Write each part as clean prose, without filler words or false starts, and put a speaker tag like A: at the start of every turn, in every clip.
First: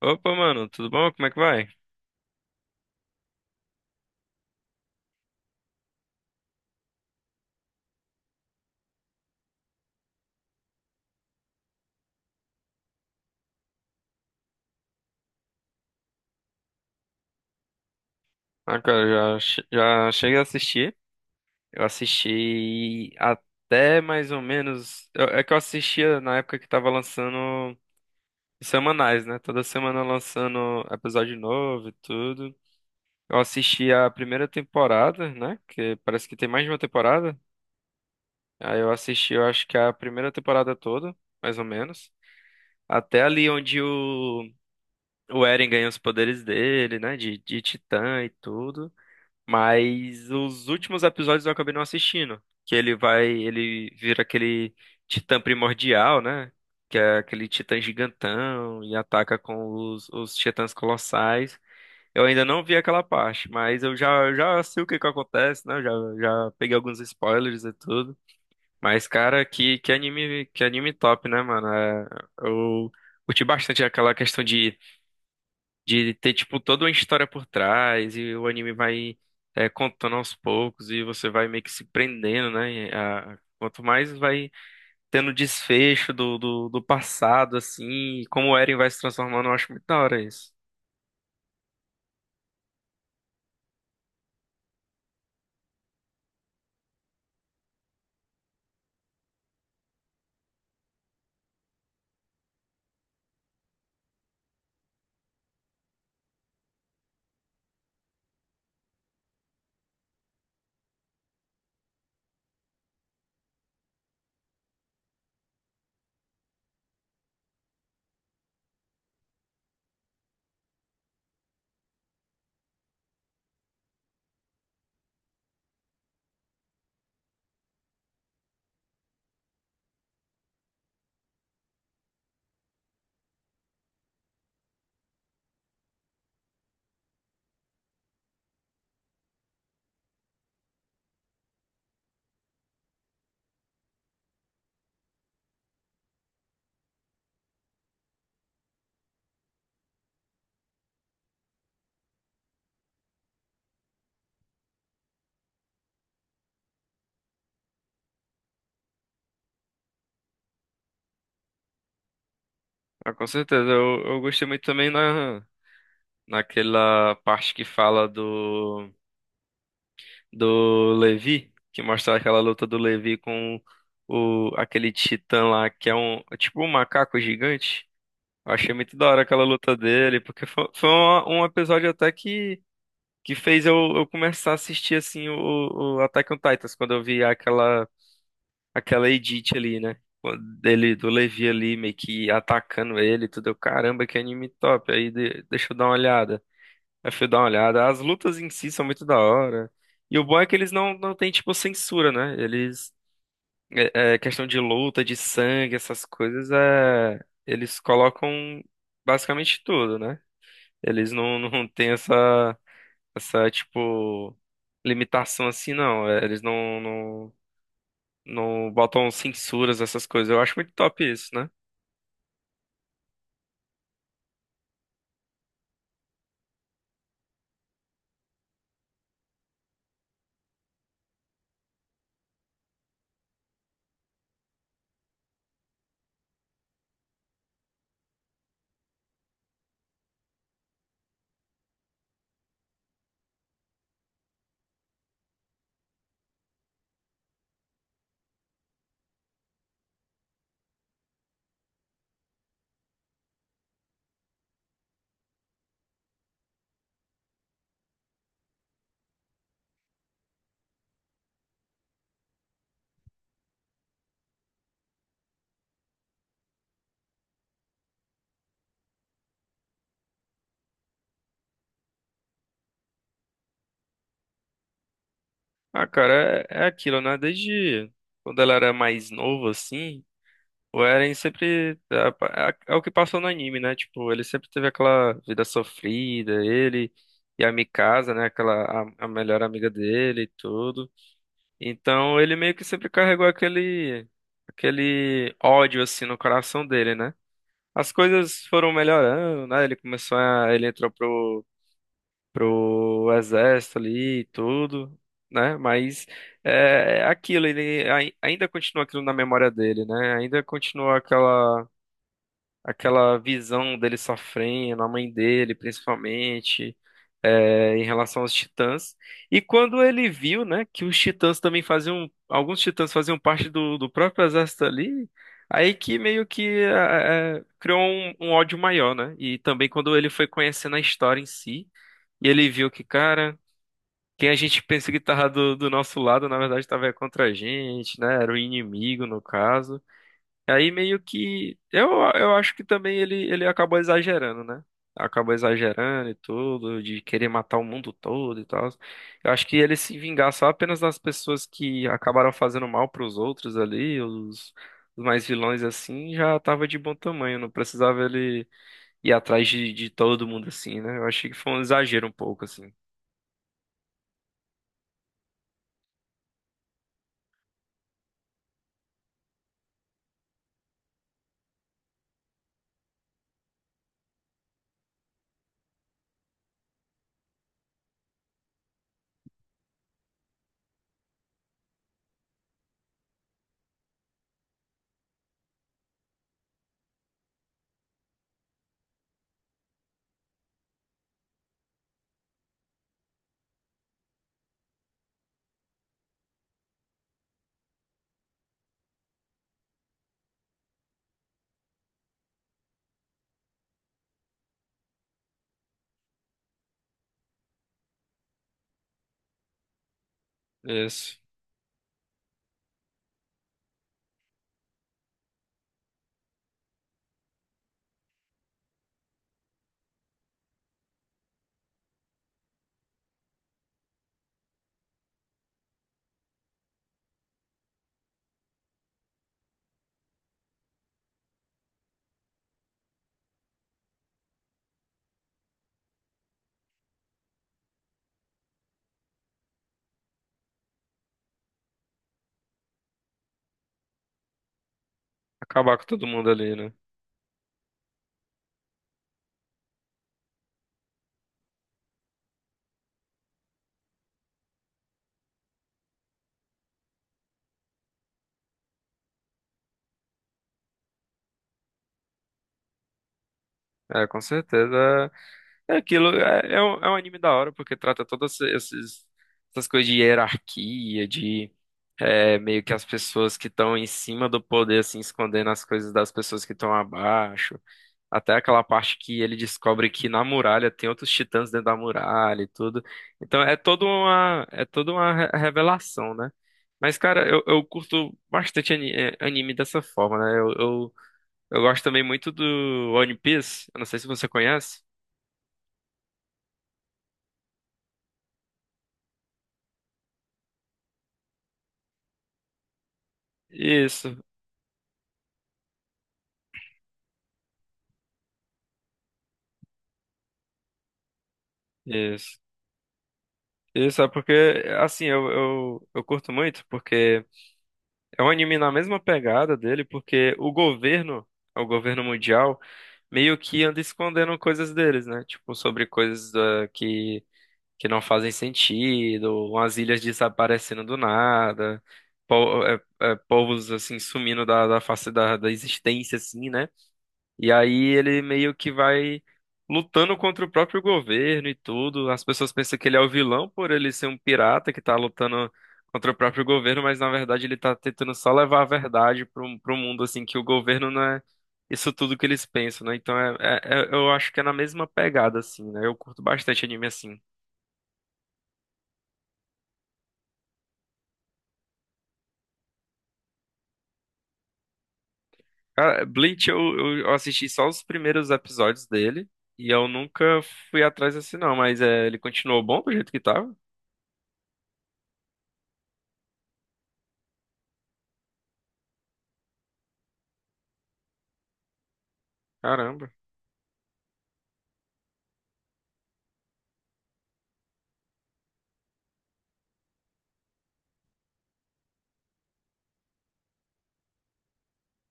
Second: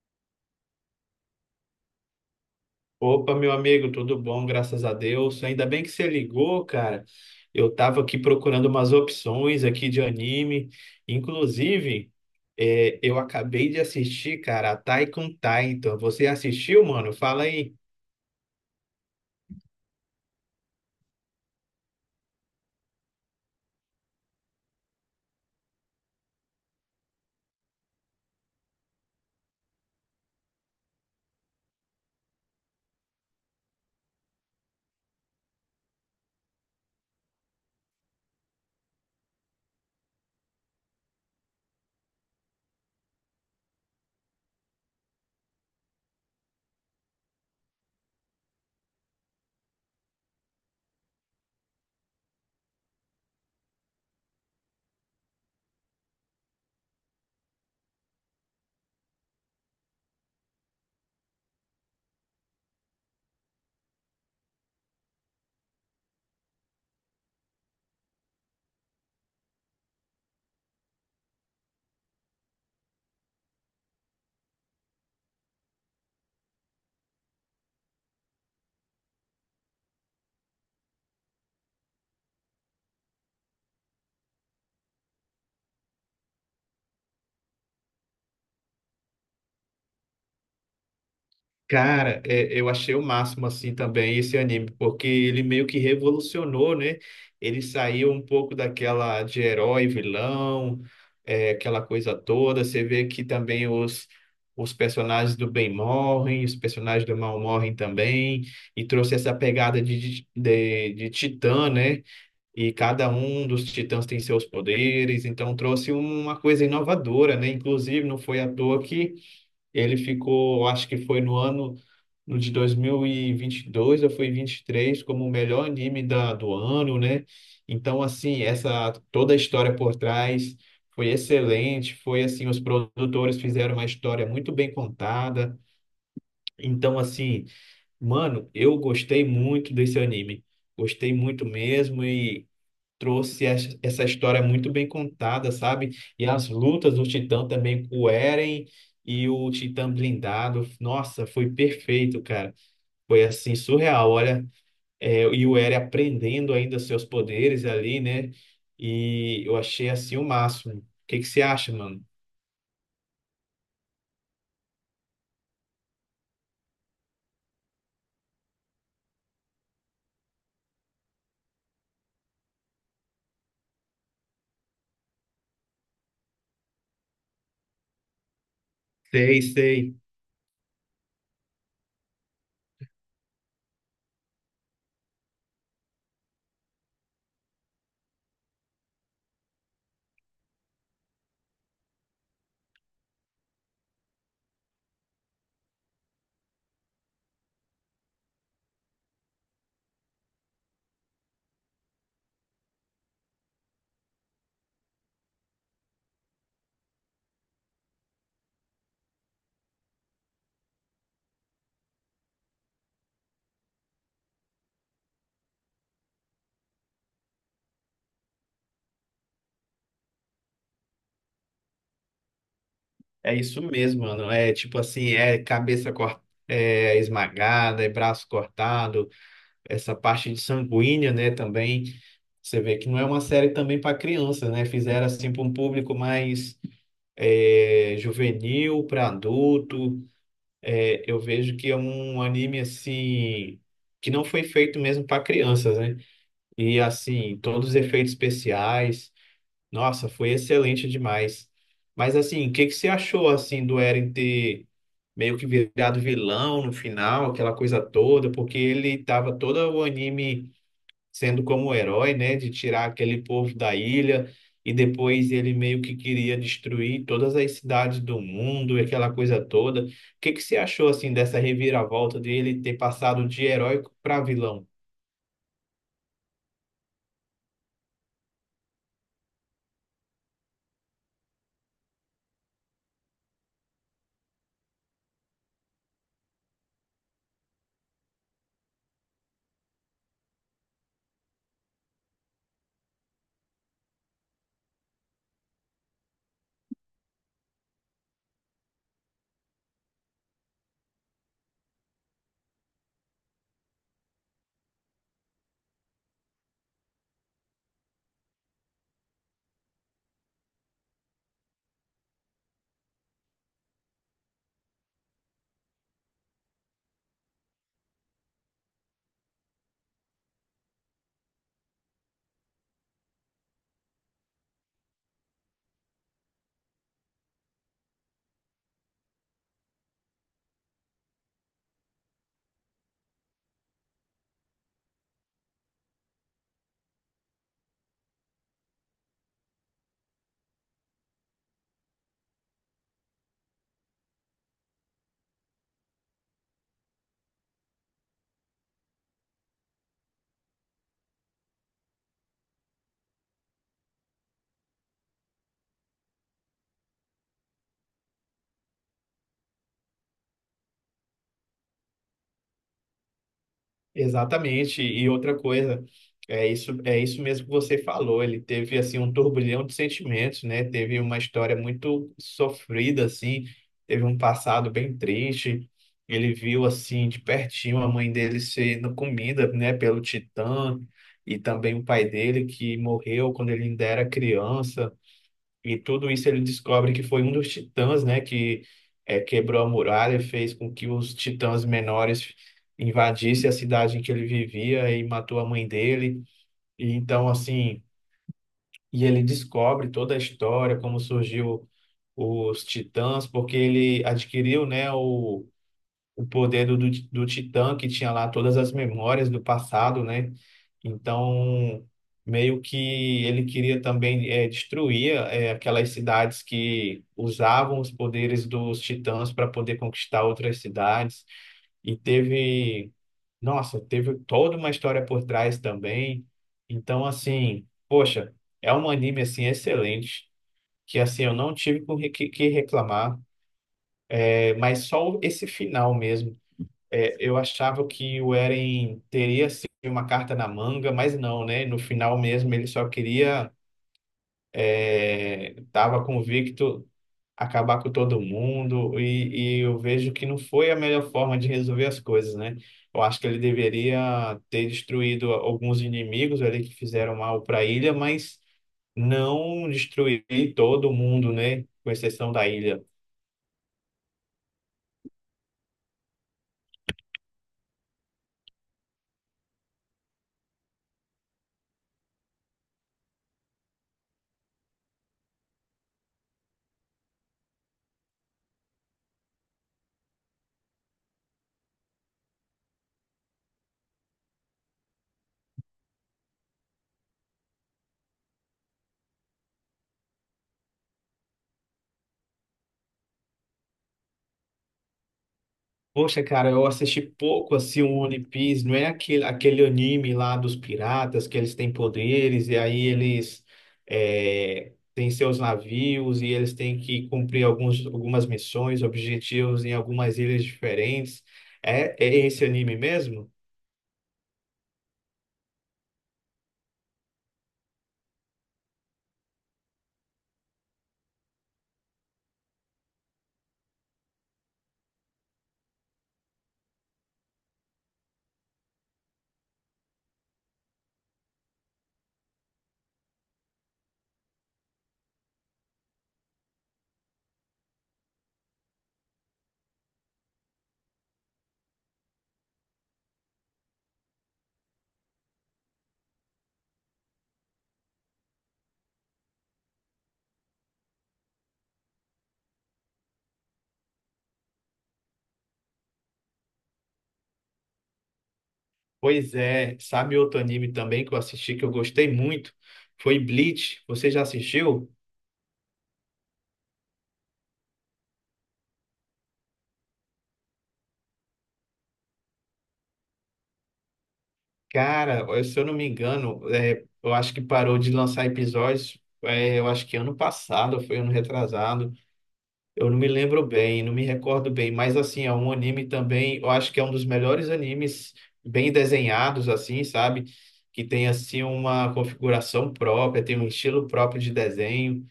A: Opa, mano, tudo bom? Como é que vai?
B: Opa, meu amigo, tudo bom, graças a Deus. Ainda bem que você ligou, cara. Eu tava aqui procurando umas opções aqui de anime. Inclusive, eu acabei de assistir, cara, a Attack on Titan. Você assistiu, mano? Fala aí.
A: Ah, cara, já, já cheguei a assistir. Eu assisti até mais ou menos. É que eu assistia na época que tava lançando semanais, né? Toda semana lançando episódio novo e tudo. Eu assisti a primeira temporada, né? Que parece que tem mais de uma temporada. Aí eu assisti, eu acho que a primeira temporada toda, mais ou menos. Até ali onde o Eren ganha os poderes dele, né? De titã e tudo. Mas os últimos episódios eu acabei não assistindo. Que ele vai, ele vira aquele titã primordial, né? Que é aquele titã gigantão e ataca com os titãs colossais. Eu ainda não vi aquela parte, mas eu já sei o que que acontece, né? Eu já, já peguei alguns spoilers e tudo. Mas, cara, que anime top, né, mano? Eu curti bastante aquela questão de ter, tipo, toda uma história por trás e o anime vai contando aos poucos e você vai meio que se prendendo, né? Quanto mais vai tendo desfecho do passado, assim, e como o Eren vai se transformando, eu acho muito da hora isso.
B: Cara, eu achei o máximo assim também esse anime, porque ele meio que revolucionou, né? Ele saiu um pouco daquela de herói, vilão, aquela coisa toda. Você vê que também os personagens do bem morrem, os personagens do mal morrem também, e trouxe essa pegada de titã, né? E cada um dos titãs tem seus poderes, então trouxe uma coisa inovadora, né? Inclusive, não foi à toa que. Ele ficou, acho que foi no ano no de dois mil e vinte e dois eu fui 23 como o melhor anime do ano, né? Então, assim, essa toda a história por trás foi excelente. Foi assim, os produtores fizeram uma história muito bem contada. Então, assim, mano, eu gostei muito desse anime. Gostei muito mesmo e trouxe essa história muito bem contada, sabe? E as lutas do Titã também com o Eren e o Titã blindado. Nossa, foi perfeito, cara. Foi assim, surreal. Olha, e o Eren aprendendo ainda seus poderes ali, né? E eu achei assim o máximo. O que que você acha, mano?
A: Ah, com certeza, eu gostei muito também naquela parte que fala do Levi, que mostra aquela luta do Levi com o, aquele titã lá, que é um, é tipo um macaco gigante. Eu achei muito da hora
B: Sei,
A: aquela luta
B: sei.
A: dele, porque foi, foi episódio até que fez eu começar a assistir assim o Attack on Titans, quando eu vi aquela, aquela edit ali, né? Dele, do Levi ali, meio que atacando ele, e tudo. Eu, caramba, que anime top. Aí deixa eu dar uma olhada. Aí fui dar uma olhada. As lutas em si são muito da hora. E o bom é que eles não têm, tipo, censura, né? Eles. Questão de luta, de sangue, essas coisas, é, eles colocam basicamente tudo, né? Eles não têm essa, essa, tipo, limitação assim, não. É, eles não botam censuras, essas coisas. Eu acho muito top isso, né?
B: É isso mesmo, mano. É tipo assim, é cabeça esmagada, é braço cortado, essa parte de sanguínea, né, também. Você vê que não é uma série também para criança, né? Fizeram assim para um público mais juvenil, para adulto. Eu vejo que é um anime assim que não foi feito mesmo para crianças, né? E assim, todos os efeitos especiais, nossa, foi excelente demais. Mas assim, o que que você achou assim do Eren ter meio que virado vilão no final, aquela coisa toda, porque ele tava todo o anime sendo como o herói, né, de tirar aquele povo da ilha e depois ele meio que queria destruir todas as cidades do mundo e aquela coisa toda. O que que você achou assim dessa reviravolta dele ter passado de heróico para vilão?
A: Ah, cara, é aquilo, né? Desde quando ela era mais novo, assim, o Eren sempre. É o que passou no anime, né? Tipo, ele sempre teve aquela vida sofrida, ele e a Mikasa, né? Aquela, a melhor amiga dele e tudo. Então ele meio que sempre carregou aquele aquele ódio assim no coração dele, né? As coisas foram melhorando, né? Ele começou a ele entrou pro exército ali e tudo, né? Mas é aquilo, ele ainda continua aquilo na memória dele, né? Ainda continua aquela aquela visão dele sofrendo, a mãe dele principalmente em relação aos Titãs. E quando ele viu, né, que os Titãs também faziam, alguns Titãs faziam parte do próprio exército ali, aí que meio que criou um, um ódio maior, né? E também quando ele foi conhecendo a história em si, e ele viu que, cara, quem a gente pensa que tava do nosso lado, na verdade, tava contra a gente, né? Era o inimigo, no caso. Aí meio que eu acho que também ele acabou exagerando, né? Acabou exagerando e tudo, de querer matar o mundo todo e tal. Eu acho que ele se vingar só apenas das pessoas que acabaram fazendo mal pros outros ali, os mais vilões assim, já tava de bom tamanho, não precisava ele ir atrás de todo mundo assim, né? Eu achei que foi um exagero um pouco assim.
B: Exatamente. E outra coisa, é isso mesmo que você falou. Ele teve assim um turbilhão de sentimentos, né? Teve uma história muito sofrida assim, teve um passado bem triste. Ele viu assim de pertinho a mãe dele sendo comida, né, pelo Titã e também o pai dele que morreu quando ele ainda era criança. E tudo isso ele descobre que foi um dos titãs, né, que quebrou a muralha, fez com que os titãs menores invadissem a cidade em que ele vivia e matou a mãe dele. E então, assim, e ele descobre toda a história, como surgiu os titãs, porque ele adquiriu, né, o poder do Titã, que tinha lá todas as memórias do passado, né?
A: Isso.
B: Então, meio que ele queria também destruir aquelas cidades que usavam os poderes dos Titãs para poder conquistar outras cidades. E teve, nossa, teve toda uma história por trás também. Então, assim, poxa, é um anime assim excelente. Que assim, eu não tive com que reclamar, mas só esse final mesmo. Eu achava que o Eren teria assim, uma carta na manga, mas não, né? No final mesmo ele só queria,
A: Acabar com
B: tava
A: todo mundo ali, né?
B: convicto acabar com todo mundo e eu vejo que não foi a melhor forma de resolver as coisas, né? Eu acho que ele deveria ter destruído alguns inimigos ali que fizeram mal para a ilha, mas não destruir todo mundo, né? Com exceção da ilha.
A: É, com certeza. É aquilo, é um anime da hora, porque trata essas coisas de hierarquia, de é, meio que as pessoas que estão em cima do poder, assim, escondendo as coisas das pessoas que estão abaixo. Até aquela parte que ele descobre que na muralha tem outros titãs dentro da muralha e tudo. Então é toda uma revelação, né? Mas, cara, eu curto bastante anime dessa forma, né? Eu gosto também muito do One Piece. Eu não sei se você conhece.
B: Poxa, cara, eu assisti pouco assim o One Piece, não é aquele, aquele anime lá dos piratas que eles têm poderes e aí eles
A: Isso,
B: têm seus navios e eles têm que cumprir alguns, algumas missões, objetivos em algumas ilhas diferentes. É, é
A: isso.
B: esse anime mesmo?
A: Isso é porque, assim, eu curto muito, porque é um anime na mesma pegada dele, porque o governo mundial, meio que anda escondendo coisas deles, né? Tipo, sobre coisas que não fazem sentido, umas ilhas desaparecendo do nada, povos, assim, sumindo da face da existência, assim, né? E aí ele meio que vai lutando contra o próprio governo e tudo. As pessoas pensam que ele é o vilão por ele ser um pirata que tá lutando contra o próprio governo, mas na verdade ele tá tentando só levar a verdade pro mundo, assim, que o governo não é isso tudo que eles pensam, né? Então eu acho que é na mesma pegada, assim, né? Eu curto bastante anime assim.
B: Pois é, sabe outro anime também que eu assisti que eu gostei muito? Foi Bleach. Você já assistiu?
A: Cara, Bleach eu assisti só os primeiros episódios dele. E eu nunca fui atrás assim, não, mas é, ele continuou bom do jeito que tava?
B: Cara, eu- se eu não me engano, eu acho que parou de lançar episódios, eu acho que ano passado, foi ano retrasado. Eu não
A: Caramba.
B: me lembro bem, não me recordo bem, mas assim, é um anime também, eu acho que é um dos melhores animes bem desenhados, assim, sabe? Que tem assim uma configuração própria, tem um estilo próprio de desenho,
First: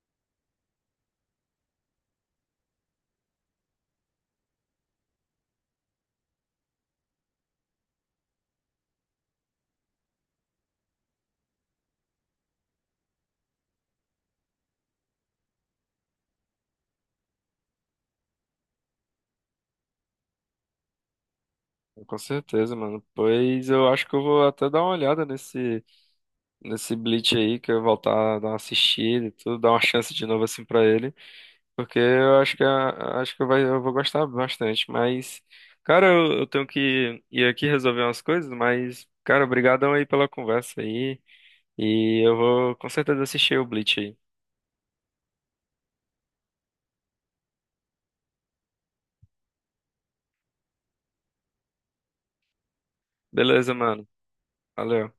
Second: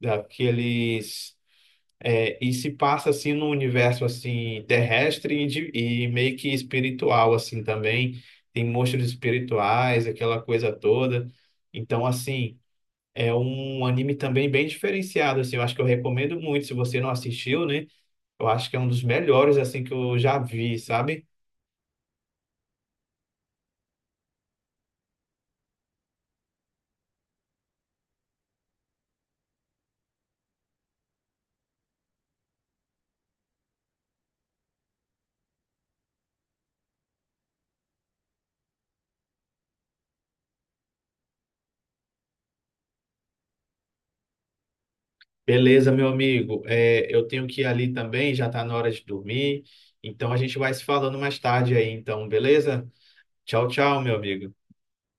B: daqueles. É, e se passa assim no universo assim terrestre e, e meio que espiritual assim também. Tem monstros espirituais, aquela coisa toda. Então assim, é um anime também bem diferenciado assim. Eu acho que eu recomendo muito se você não assistiu, né? Eu acho que é um dos melhores assim que eu já vi, sabe?
A: Com certeza, mano. Pois eu acho que eu vou até dar uma olhada nesse, nesse Bleach aí, que eu vou voltar a dar uma assistida e tudo, dar uma chance de novo assim pra ele, porque eu acho que acho que vai, eu vou gostar bastante. Mas, cara, eu tenho que ir aqui resolver umas coisas, mas, cara, obrigadão aí pela conversa aí, e eu vou com certeza assistir o Bleach aí.
B: Beleza, meu amigo. É, eu tenho que ir ali também, já tá na hora de dormir. Então a gente vai se falando mais tarde aí, então, beleza? Tchau,
A: Beleza,
B: tchau,
A: mano.
B: meu amigo.
A: Valeu.